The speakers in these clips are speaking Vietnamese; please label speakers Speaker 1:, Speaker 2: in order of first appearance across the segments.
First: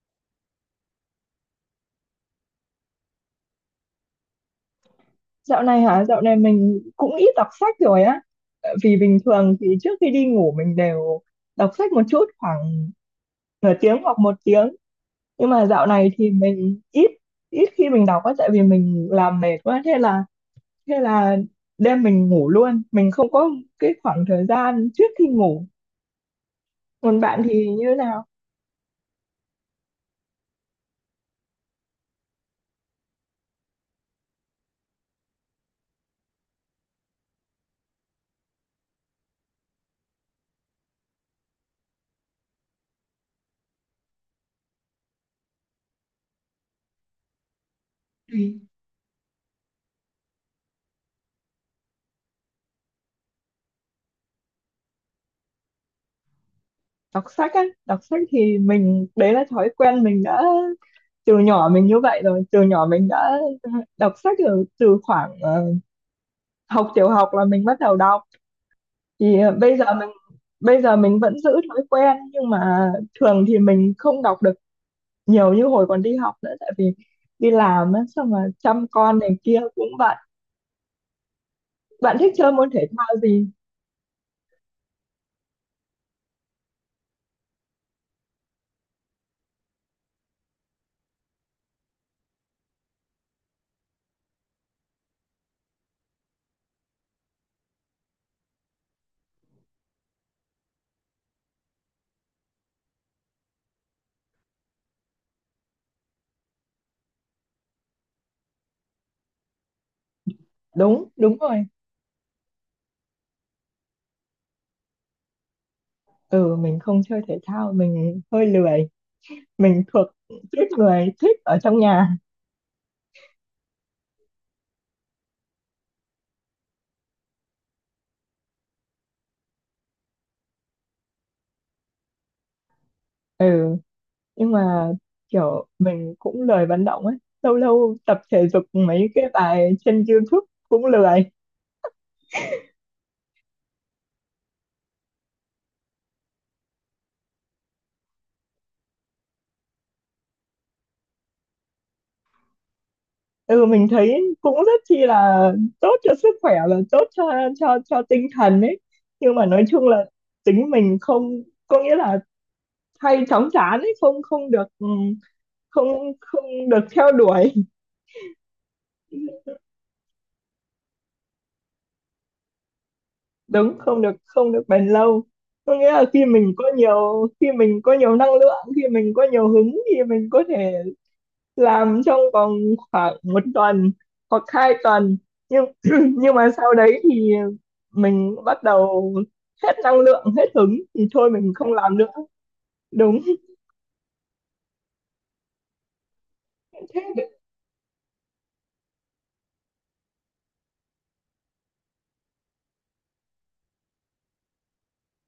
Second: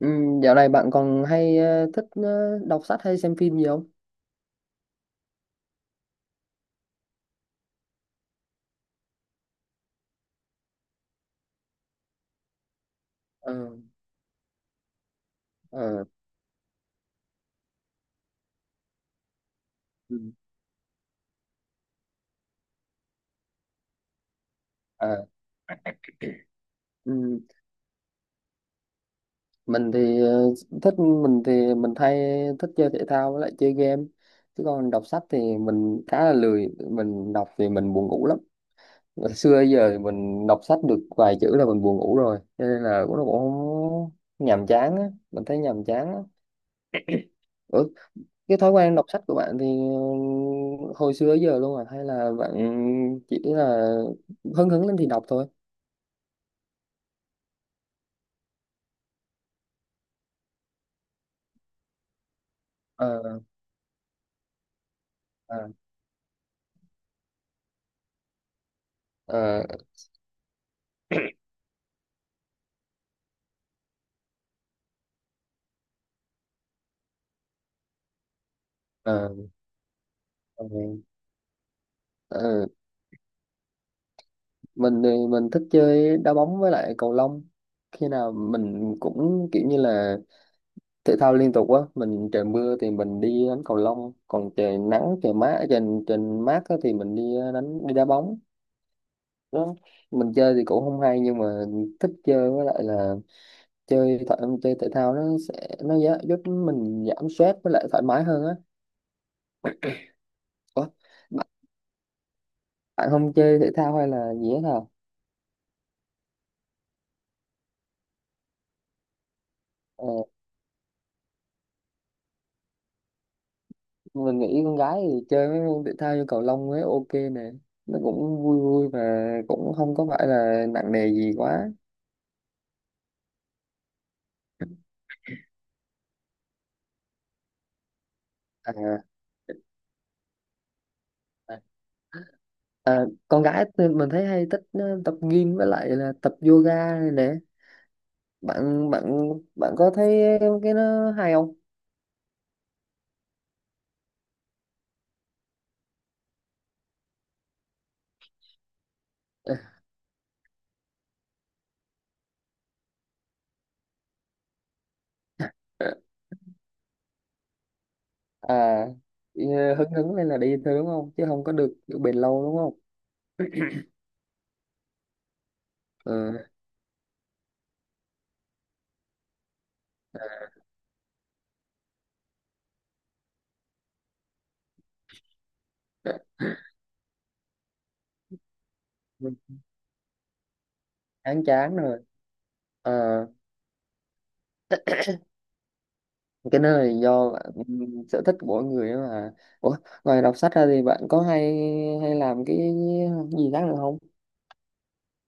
Speaker 1: Ừ, dạo này bạn còn hay thích đọc sách hay xem phim gì không?
Speaker 2: Dạo này hả? Dạo này mình cũng ít đọc sách rồi á. Tại vì bình thường thì trước khi đi ngủ mình đều đọc sách một chút khoảng
Speaker 1: Ờ,
Speaker 2: nửa tiếng hoặc một tiếng. Nhưng mà dạo
Speaker 1: ờ,
Speaker 2: này thì mình ít ít khi mình đọc á, tại vì mình làm mệt quá thế
Speaker 1: ừ,
Speaker 2: là thế là đêm mình ngủ luôn. Mình không có cái khoảng thời gian trước khi
Speaker 1: ờ,
Speaker 2: ngủ. Còn
Speaker 1: ừ.
Speaker 2: bạn thì như thế nào?
Speaker 1: Mình thì mình hay thích chơi thể thao với lại chơi game, chứ còn đọc sách thì mình khá là lười, mình đọc thì mình buồn ngủ lắm. Ngày xưa giờ thì mình đọc sách được vài chữ là mình buồn ngủ rồi, cho nên là cũng nó cũng không nhàm chán á, mình thấy nhàm chán á.
Speaker 2: Ừ.
Speaker 1: Cái thói quen đọc sách của bạn thì hồi xưa tới giờ luôn à, hay là bạn chỉ là hứng hứng lên thì đọc thôi?
Speaker 2: Đọc sách á, đọc sách thì mình đấy là thói quen mình đã từ nhỏ, mình như vậy rồi, từ nhỏ mình đã
Speaker 1: ờ
Speaker 2: đọc sách từ từ khoảng
Speaker 1: ờ
Speaker 2: học tiểu học là mình bắt đầu đọc, thì
Speaker 1: ờ
Speaker 2: bây giờ mình vẫn giữ thói quen nhưng mà thường thì mình không đọc được nhiều như hồi còn đi học nữa, tại vì đi làm á, xong mà chăm con
Speaker 1: ờ
Speaker 2: này kia cũng bận.
Speaker 1: ờ,
Speaker 2: Bạn thích chơi
Speaker 1: ờ.
Speaker 2: môn thể thao gì?
Speaker 1: Mình thì mình thích chơi đá bóng với lại cầu lông, khi nào mình cũng kiểu như là thể thao liên tục á. Mình trời mưa thì mình đi đánh cầu lông, còn trời nắng trời mát trời trời mát á, thì mình đi đi đá bóng đó. Mình chơi thì cũng không hay nhưng mà thích chơi, với lại là chơi thể chơi thể thao nó sẽ nó giúp mình giảm stress với lại thoải mái hơn á. Ủa,
Speaker 2: Đúng đúng
Speaker 1: bạn,
Speaker 2: rồi.
Speaker 1: bạn không chơi thể thao hay là gì hết hả?
Speaker 2: Ừ, mình không chơi thể thao, mình hơi lười, mình thuộc
Speaker 1: ờ,
Speaker 2: tuýp người thích ở trong nhà.
Speaker 1: mình nghĩ con gái thì chơi mấy môn thể thao như cầu lông ấy ok nè, nó cũng vui vui và cũng không có phải là nặng nề gì quá.
Speaker 2: Ừ, nhưng mà kiểu mình cũng lười vận động ấy, lâu lâu tập thể dục
Speaker 1: à,
Speaker 2: mấy cái bài trên YouTube cũng lười.
Speaker 1: à, À, con gái thì mình thấy hay thích tập gym với lại là tập yoga này nè. Bạn bạn Bạn có thấy cái nó hay không?
Speaker 2: Ừ, mình thấy cũng rất chi là tốt cho sức khỏe, là tốt cho tinh thần ấy, nhưng mà nói chung là tính mình không có nghĩa là hay chóng chán ấy, không không được ừ, không không được theo đuổi.
Speaker 1: à Đi, hứng hứng lên là đi thôi đúng không, chứ không có được kiểu bền lâu đúng không?
Speaker 2: Đúng, không được bền lâu, có nghĩa là
Speaker 1: Ừ.
Speaker 2: khi mình có nhiều năng lượng, khi mình có nhiều hứng thì mình có thể làm trong vòng khoảng một tuần hoặc 2 tuần, nhưng nhưng mà sau đấy thì mình bắt đầu hết năng lượng, hết hứng thì thôi
Speaker 1: Chán
Speaker 2: mình không
Speaker 1: chán
Speaker 2: làm
Speaker 1: rồi.
Speaker 2: nữa. Đúng.
Speaker 1: Ờ, cái nơi này
Speaker 2: Thế
Speaker 1: do ừ, sở thích của mỗi người ấy mà. Ủa, ngoài đọc sách ra thì bạn có hay hay làm cái gì khác nữa không?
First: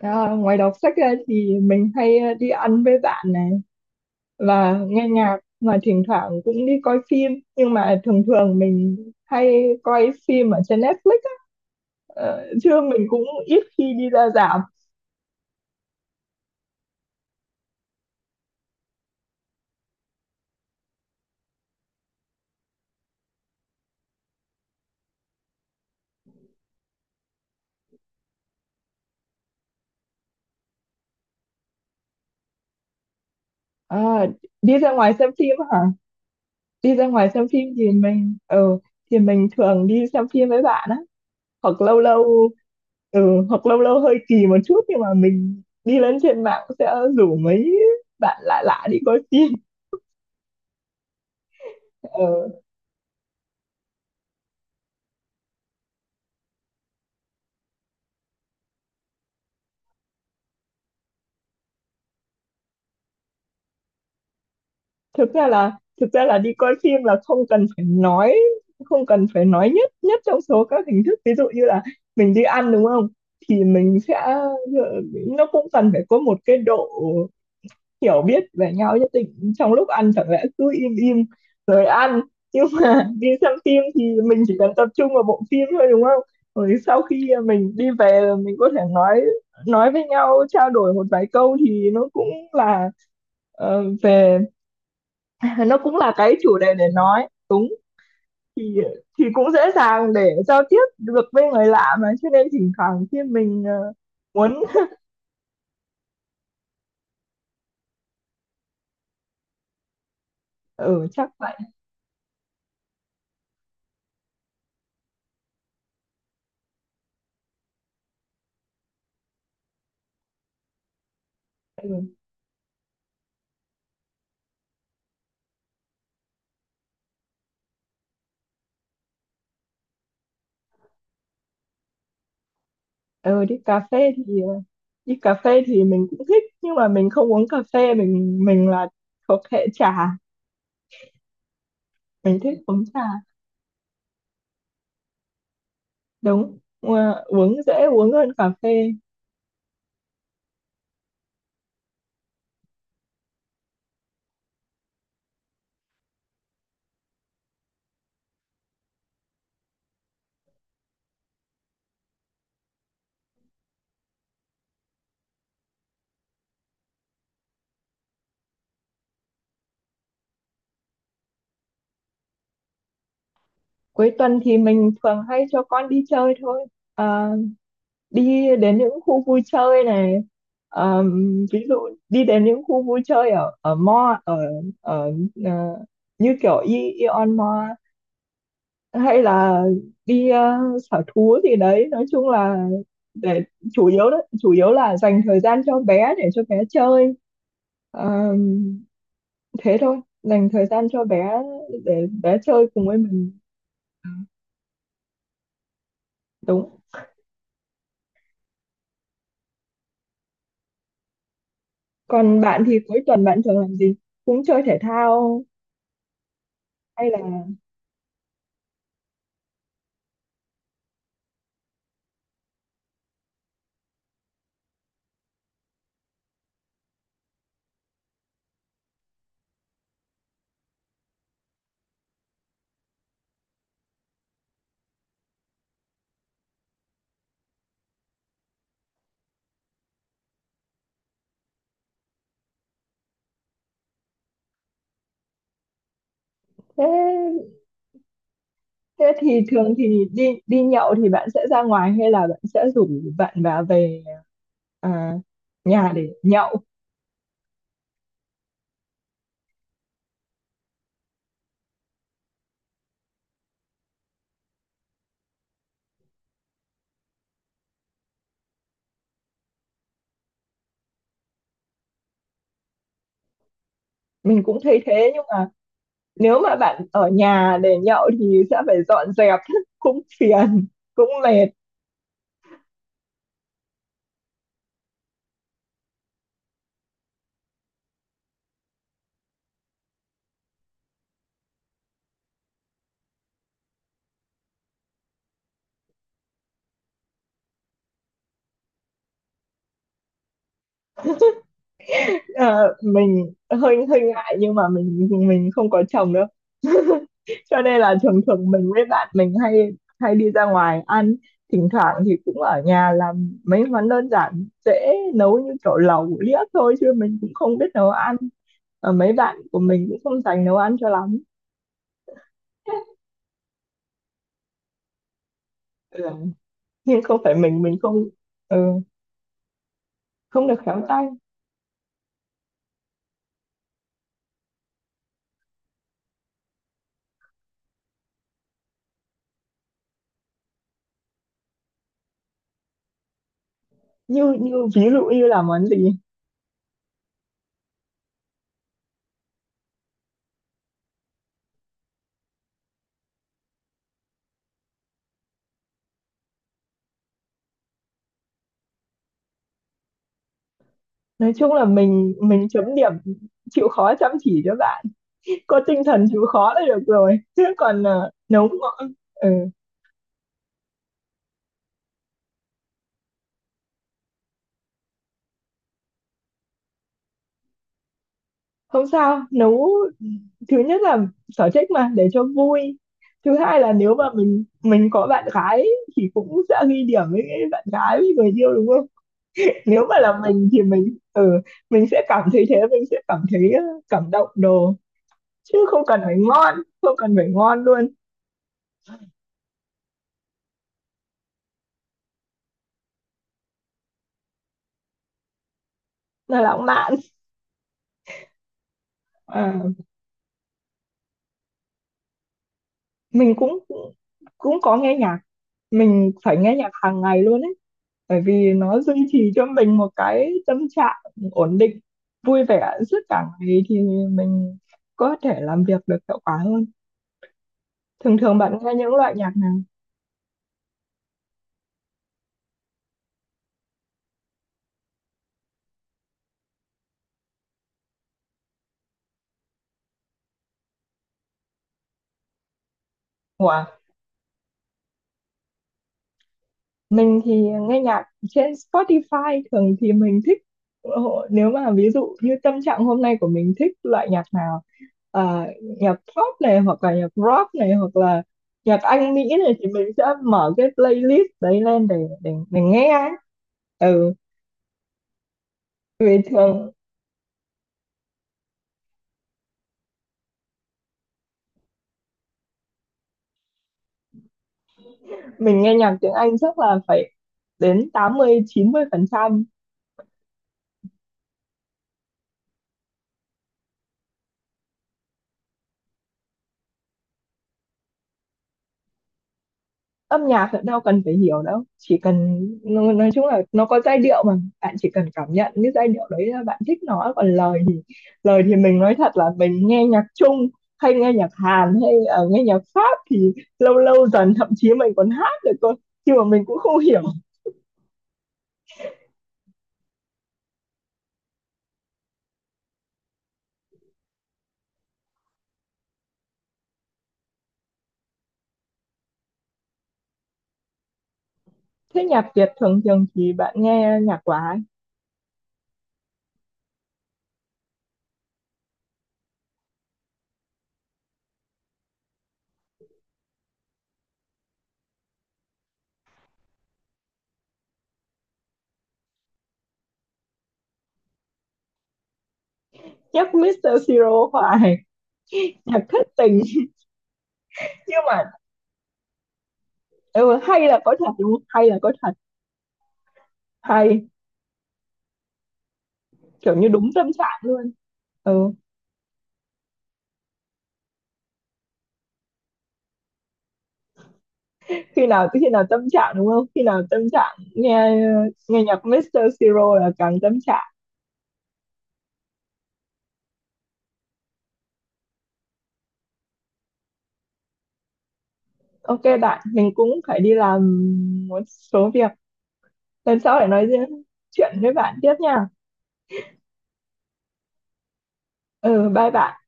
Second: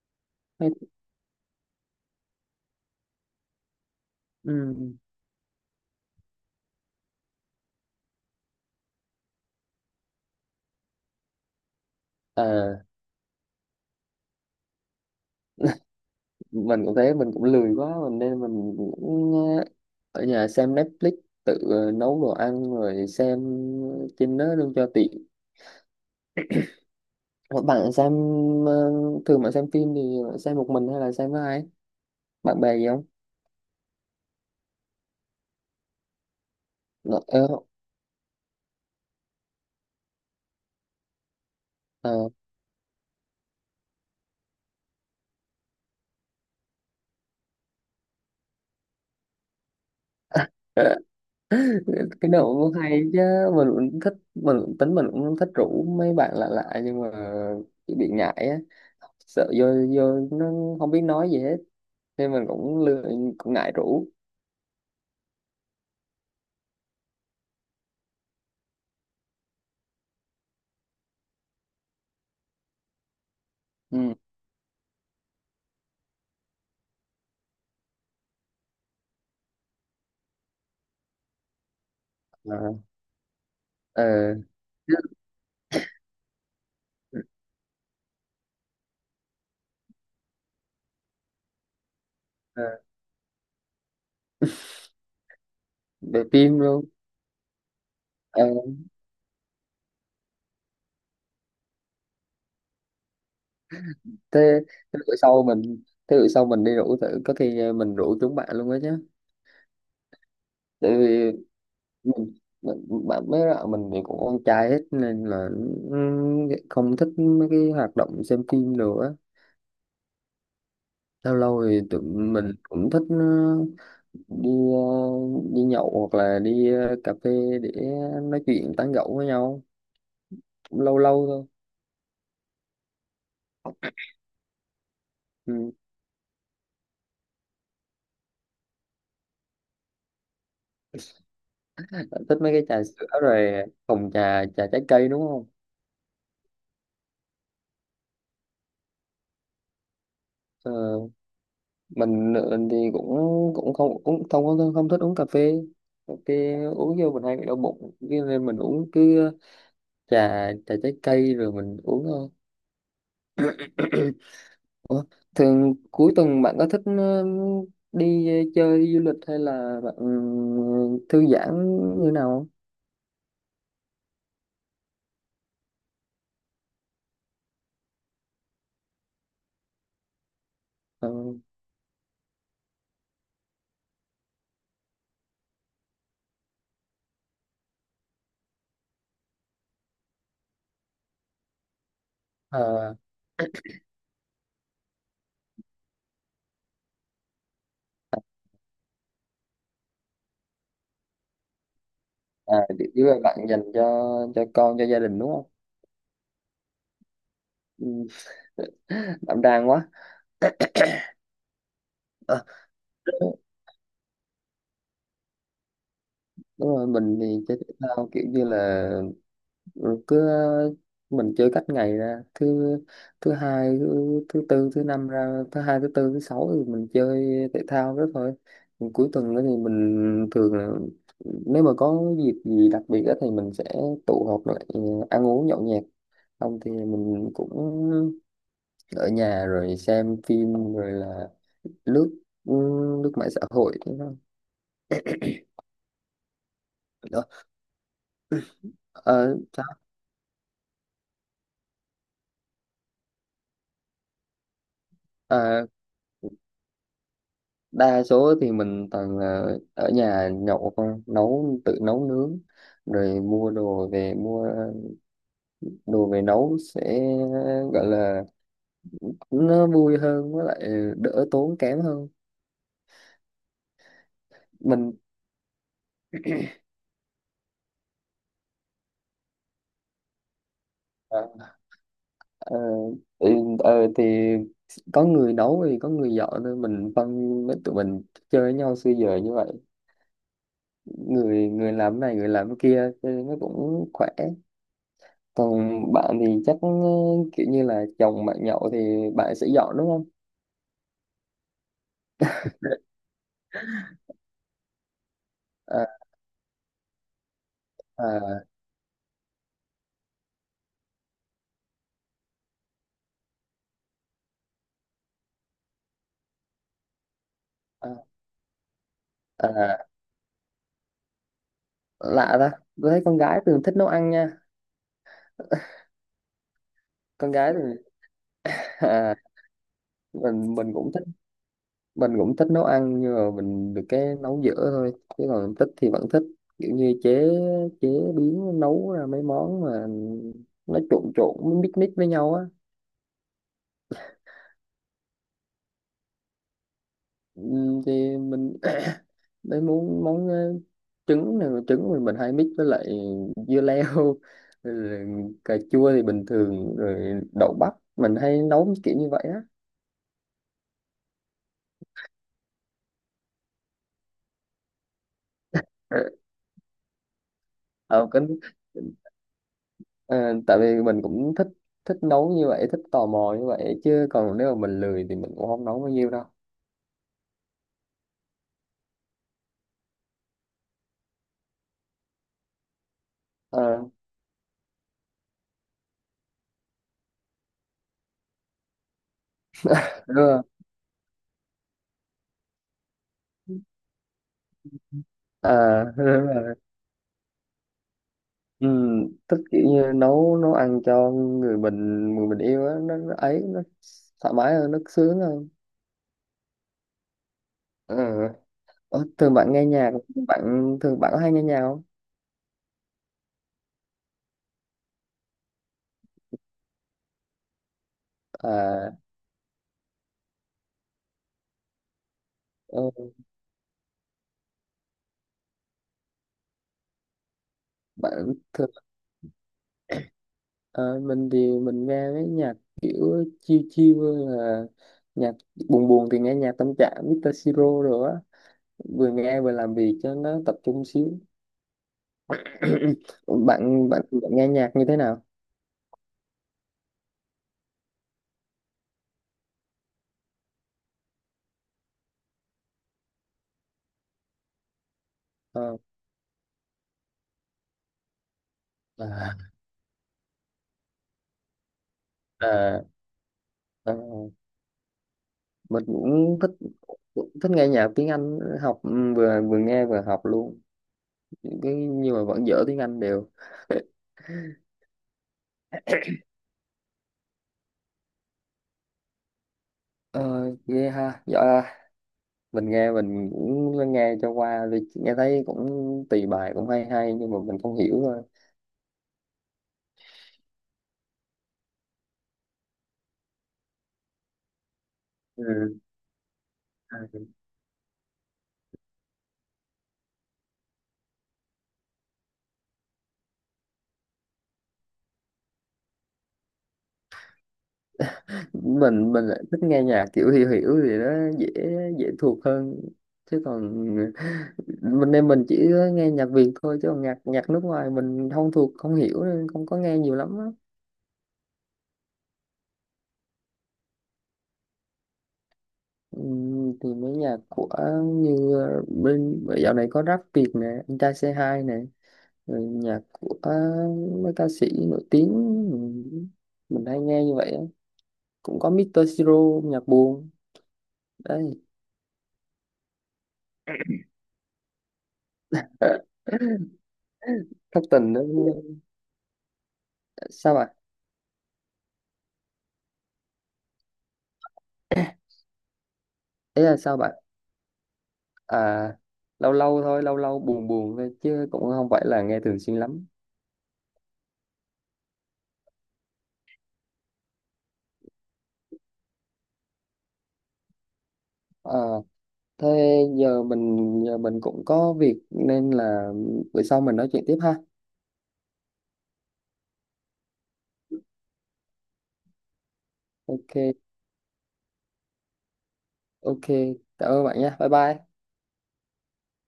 Speaker 2: à, ngoài đọc
Speaker 1: hay...
Speaker 2: sách ra thì mình hay đi ăn với bạn này
Speaker 1: ừ.
Speaker 2: và nghe nhạc, mà thỉnh thoảng cũng đi coi phim, nhưng mà thường thường mình hay coi phim ở trên Netflix á. Chứ
Speaker 1: À,
Speaker 2: mình cũng ít khi đi ra rạp.
Speaker 1: mình cũng thế, mình cũng lười quá mình nên mình cũng ờ, ở nhà xem Netflix, tự nấu đồ ăn rồi xem trên đó luôn cho tiện. Ờ, bạn xem ờ, thường bạn xem phim thì bạn xem một mình hay là xem với ai? Bạn bè gì không?
Speaker 2: À, đi ra ngoài xem phim hả? Đi ra
Speaker 1: Ờ,
Speaker 2: ngoài xem
Speaker 1: ờ,
Speaker 2: phim thì thì mình thường đi xem phim với bạn á, hoặc lâu
Speaker 1: ờ.
Speaker 2: lâu ừ, hoặc lâu lâu hơi kỳ một chút, nhưng mà mình đi lên trên mạng sẽ rủ mấy bạn lạ lạ đi coi phim.
Speaker 1: Cái nào
Speaker 2: Ừ.
Speaker 1: cũng hay chứ. Mình cũng thích, mình cũng tính mình cũng thích rủ mấy bạn lạ lạ nhưng mà chỉ bị ngại á, sợ vô vô nó không biết nói gì hết, nên mình cũng lười, cũng ngại rủ.
Speaker 2: thực ra là thực ra là đi coi phim là không cần phải nói nhất nhất trong số các hình thức. Ví dụ như là mình đi ăn đúng không, thì mình
Speaker 1: ừ.
Speaker 2: sẽ ừ, nó cũng cần phải có một cái độ hiểu biết về nhau nhất định, trong lúc ăn chẳng lẽ cứ im im rồi ăn, nhưng
Speaker 1: ờ
Speaker 2: mà đi xem phim thì
Speaker 1: ờ
Speaker 2: mình chỉ cần tập
Speaker 1: Chứ,
Speaker 2: trung vào bộ phim thôi đúng không? Rồi sau khi mình đi về là mình có thể nói với nhau, trao đổi một vài câu thì nó cũng
Speaker 1: ờ,
Speaker 2: là ờ, về nó cũng là
Speaker 1: về
Speaker 2: cái chủ
Speaker 1: phim
Speaker 2: đề
Speaker 1: luôn.
Speaker 2: để nói đúng.
Speaker 1: Ờ
Speaker 2: Thì thì cũng dễ dàng để giao tiếp được với người lạ mà, cho nên thỉnh thoảng khi mình
Speaker 1: thế
Speaker 2: muốn.
Speaker 1: Thế bữa sau thế bữa sau mình đi rủ thử, có khi mình rủ chúng bạn luôn đó chứ. Tại
Speaker 2: Ừ, chắc
Speaker 1: vì
Speaker 2: vậy.
Speaker 1: mình, mình mấy bạn mình thì cũng con trai hết nên là ừ, không thích mấy cái hoạt động xem phim nữa. Lâu lâu thì tụi
Speaker 2: Ừ.
Speaker 1: mình cũng thích ừ, đi ờ, đi nhậu hoặc là đi cà phê để nói chuyện tán gẫu với nhau, cũng lâu lâu thôi.
Speaker 2: Ừ, đi cà phê thì đi cà phê
Speaker 1: Ừ.
Speaker 2: thì mình cũng thích nhưng mà mình không uống cà phê, mình là thuộc hệ trà,
Speaker 1: Bạn
Speaker 2: mình
Speaker 1: thích mấy
Speaker 2: thích
Speaker 1: cái
Speaker 2: uống
Speaker 1: trà
Speaker 2: trà.
Speaker 1: sữa rồi hồng trà trà trái cây đúng không?
Speaker 2: Đúng. Ờ, uống dễ uống hơn cà phê.
Speaker 1: Ờ, mình thì cũng cũng không không, không thích uống cà phê. Cà phê uống vô mình hay bị đau bụng. Cho nên mình uống cứ trà trà trái cây rồi mình uống thôi. Ủa, thường cuối tuần bạn có thích đi chơi đi du lịch hay là bạn ừ, thư giãn như nào
Speaker 2: Cuối tuần thì mình thường hay cho con đi chơi thôi. Ờ, đi đến những khu vui chơi này. Ờ,
Speaker 1: không?
Speaker 2: ví dụ đi đến những khu vui chơi ở ở mall, ở ở ờ, như kiểu Ion Mall, hay là đi sở thú gì đấy, nói chung là
Speaker 1: Ờ,
Speaker 2: để chủ yếu là dành thời gian cho bé, để cho bé chơi. Ờ, thế thôi, dành thời gian cho bé để bé
Speaker 1: à
Speaker 2: chơi cùng với
Speaker 1: chỉ là
Speaker 2: mình.
Speaker 1: bạn dành cho con cho gia đình đúng không?
Speaker 2: Đúng.
Speaker 1: Ừ, đảm đang quá.
Speaker 2: Còn
Speaker 1: Ờ,
Speaker 2: bạn thì cuối tuần bạn thường làm gì? Cũng chơi thể thao
Speaker 1: đúng rồi.
Speaker 2: hay là?
Speaker 1: Mình thì chơi thể thao kiểu như là rồi cứ mình chơi cách ngày ra thứ thứ hai thứ tư thứ năm ra thứ hai thứ tư thứ sáu thì mình chơi thể thao đó thôi. Còn cuối tuần đó thì mình thường là nếu mà có dịp gì đặc biệt đó thì mình sẽ tụ họp lại ăn uống nhậu nhẹt, không thì mình cũng ở nhà rồi xem phim rồi là lướt ừ, lướt mạng xã hội thế thôi. Đó.
Speaker 2: Thế. Thế
Speaker 1: Ờ,
Speaker 2: thì
Speaker 1: sao?
Speaker 2: thường thì đi đi nhậu thì bạn sẽ ra ngoài hay là bạn sẽ rủ bạn vào về à,
Speaker 1: À,
Speaker 2: nhà để nhậu?
Speaker 1: đa số thì mình toàn là ở nhà nhậu thôi, nấu tự nấu nướng rồi mua đồ về nấu, sẽ gọi là nó vui hơn với lại đỡ tốn kém hơn.
Speaker 2: Mình cũng thấy
Speaker 1: mình
Speaker 2: thế, nhưng mà nếu mà bạn ở nhà để nhậu thì sẽ phải dọn dẹp, cũng phiền, cũng
Speaker 1: ờ,
Speaker 2: mệt.
Speaker 1: ờ, ừ, thì có người nấu thì có người dọn thôi, mình phân với tụi mình chơi với nhau xưa giờ như vậy, người người làm cái này người làm cái kia cho nên nó cũng khỏe. Còn bạn thì chắc kiểu như là chồng bạn nhậu thì bạn sẽ dọn đúng không?
Speaker 2: Ờ, mình hơi hơi ngại nhưng mà mình không có
Speaker 1: à,
Speaker 2: chồng đâu. Cho nên là thường
Speaker 1: à,
Speaker 2: thường mình với bạn mình hay hay đi ra ngoài ăn, thỉnh thoảng thì cũng ở nhà làm mấy món đơn giản dễ nấu như kiểu lẩu liếc thôi, chứ mình cũng không biết nấu
Speaker 1: à,
Speaker 2: ăn. Ờ, mấy bạn của
Speaker 1: À,
Speaker 2: mình cũng không dành nấu ăn cho lắm.
Speaker 1: lạ ta, tôi thấy con gái thường thích nấu ăn nha,
Speaker 2: Ừ. Nhưng không
Speaker 1: con
Speaker 2: phải
Speaker 1: gái
Speaker 2: mình
Speaker 1: thường
Speaker 2: mình không ừ,
Speaker 1: à,
Speaker 2: không được
Speaker 1: mình
Speaker 2: khéo
Speaker 1: cũng thích,
Speaker 2: tay.
Speaker 1: mình cũng thích nấu ăn nhưng mà mình được cái nấu dở thôi, chứ còn thích thì vẫn thích, kiểu như chế chế biến nấu ra mấy món mà nó trộn trộn mix mix với nhau á.
Speaker 2: Như như ví dụ như là món gì?
Speaker 1: Thì mình mấy món món trứng này, trứng mình hay mix với lại dưa leo rồi cà chua thì bình thường rồi đậu bắp, mình hay nấu kiểu như vậy á.
Speaker 2: Nói chung là mình chấm điểm chịu khó chăm chỉ cho bạn, có tinh thần chịu khó là được rồi, chứ còn
Speaker 1: ờ cũng
Speaker 2: ừ.
Speaker 1: ờ, Tại vì mình cũng thích thích nấu như vậy, thích tò mò như vậy, chứ còn nếu mà mình lười thì mình cũng không nấu bao nhiêu đâu.
Speaker 2: Không sao. Nấu, thứ nhất là sở thích mà, để cho vui, thứ hai là
Speaker 1: ờ
Speaker 2: nếu mà mình có bạn gái thì cũng sẽ ghi điểm với bạn gái, với người yêu đúng không? Nếu mà
Speaker 1: Đúng
Speaker 2: là
Speaker 1: rồi.
Speaker 2: mình thì mình sẽ cảm thấy thế, mình sẽ cảm thấy cảm động đồ, chứ
Speaker 1: À,
Speaker 2: không cần phải
Speaker 1: đúng rồi.
Speaker 2: ngon, không cần phải ngon luôn,
Speaker 1: Ừ, thích kiểu như nấu nấu ăn cho người mình yêu á, nó ấy nó thoải mái hơn, nó sướng hơn.
Speaker 2: là lãng mạn.
Speaker 1: Ừ. Thường
Speaker 2: Ờ.
Speaker 1: bạn nghe nhạc bạn Thường bạn có hay nghe nhạc không?
Speaker 2: Mình cũng cũng có nghe nhạc. Mình phải nghe nhạc hàng ngày luôn ấy, bởi vì nó
Speaker 1: À
Speaker 2: duy trì cho mình một cái tâm trạng ổn định vui vẻ suốt
Speaker 1: ừ,
Speaker 2: cả ngày, thì mình có thể làm việc được hiệu quả hơn. Thường
Speaker 1: bạn
Speaker 2: thường bạn
Speaker 1: thường
Speaker 2: nghe những loại nhạc nào?
Speaker 1: Ờ, mình thì mình nghe mấy nhạc kiểu chill chill, hơn là nhạc buồn buồn thì nghe nhạc tâm trạng Mr. Siro rồi á, vừa nghe vừa làm việc cho nó tập trung xíu.
Speaker 2: Ủa?
Speaker 1: bạn bạn Bạn nghe nhạc như thế nào?
Speaker 2: Mình thì nghe nhạc trên Spotify, thường thì mình thích nếu mà ví dụ như tâm trạng hôm nay của mình thích loại nhạc nào,
Speaker 1: Ờ,
Speaker 2: nhạc pop này hoặc là nhạc rock này hoặc là nhạc Anh Mỹ
Speaker 1: à,
Speaker 2: này, thì mình sẽ mở cái playlist đấy lên để
Speaker 1: à,
Speaker 2: nghe ấy.
Speaker 1: à,
Speaker 2: Ừ,
Speaker 1: mình
Speaker 2: vì
Speaker 1: cũng
Speaker 2: thường
Speaker 1: cũng thích nghe nhạc tiếng Anh học ừ, vừa vừa nghe vừa học luôn những cái, nhưng mà vẫn dở tiếng Anh đều.
Speaker 2: mình nghe nhạc tiếng Anh chắc là phải đến tám mươi mươi 90%.
Speaker 1: Ờ, ghê ha, giỏi ha. Mình cũng nghe cho qua, vì nghe thấy cũng tùy bài cũng hay hay nhưng mà mình không hiểu thôi.
Speaker 2: Âm nhạc thì đâu cần phải hiểu đâu, chỉ cần nói chung là nó có giai điệu mà, bạn chỉ cần cảm nhận cái
Speaker 1: Ừ.
Speaker 2: giai điệu đấy là bạn thích nó,
Speaker 1: Ừ.
Speaker 2: còn lời thì mình nói thật là mình nghe nhạc Trung hay nghe nhạc Hàn hay nghe nhạc Pháp thì lâu lâu dần thậm chí mình còn hát được cơ, nhưng mà mình cũng không hiểu.
Speaker 1: Mình lại thích nghe nhạc kiểu hiểu hiểu thì nó dễ dễ thuộc hơn, chứ còn mình chỉ nghe nhạc Việt thôi, chứ còn nhạc nhạc nước ngoài mình không thuộc không hiểu nên không có nghe nhiều lắm á.
Speaker 2: Thế nhạc Việt thường thường thì bạn nghe nhạc của ai?
Speaker 1: Thì mấy nhạc của như bên dạo này có rap Việt nè, anh trai c hai nè, rồi nhạc của mấy ca sĩ nổi tiếng, mình, mình hay nghe như vậy á. Cũng có Mr. Siro nhạc buồn đấy,
Speaker 2: Nhạc Mr. Siro hoài, nhạc thất tình.
Speaker 1: thất
Speaker 2: Nhưng
Speaker 1: tình đó.
Speaker 2: mà, ừ,
Speaker 1: Sao
Speaker 2: hay
Speaker 1: bạn?
Speaker 2: là có thật đúng không, hay là có thật, hay kiểu
Speaker 1: Ý
Speaker 2: như
Speaker 1: là
Speaker 2: đúng
Speaker 1: sao
Speaker 2: tâm
Speaker 1: bạn?
Speaker 2: trạng luôn. Ừ.
Speaker 1: À, lâu lâu thôi, lâu lâu buồn buồn thôi chứ cũng không phải là nghe thường xuyên lắm.
Speaker 2: Khi nào tâm trạng đúng không, khi nào tâm trạng nghe nghe nhạc Mr. Siro là càng tâm trạng.
Speaker 1: À, thế giờ giờ mình cũng có việc nên là bữa sau mình nói chuyện tiếp ha.
Speaker 2: OK bạn, mình cũng phải đi làm một số việc, lần sau để
Speaker 1: Ok
Speaker 2: nói riêng chuyện với bạn tiếp nha.
Speaker 1: ok cảm ơn bạn nha, bye bye.
Speaker 2: Ừ, bye bạn.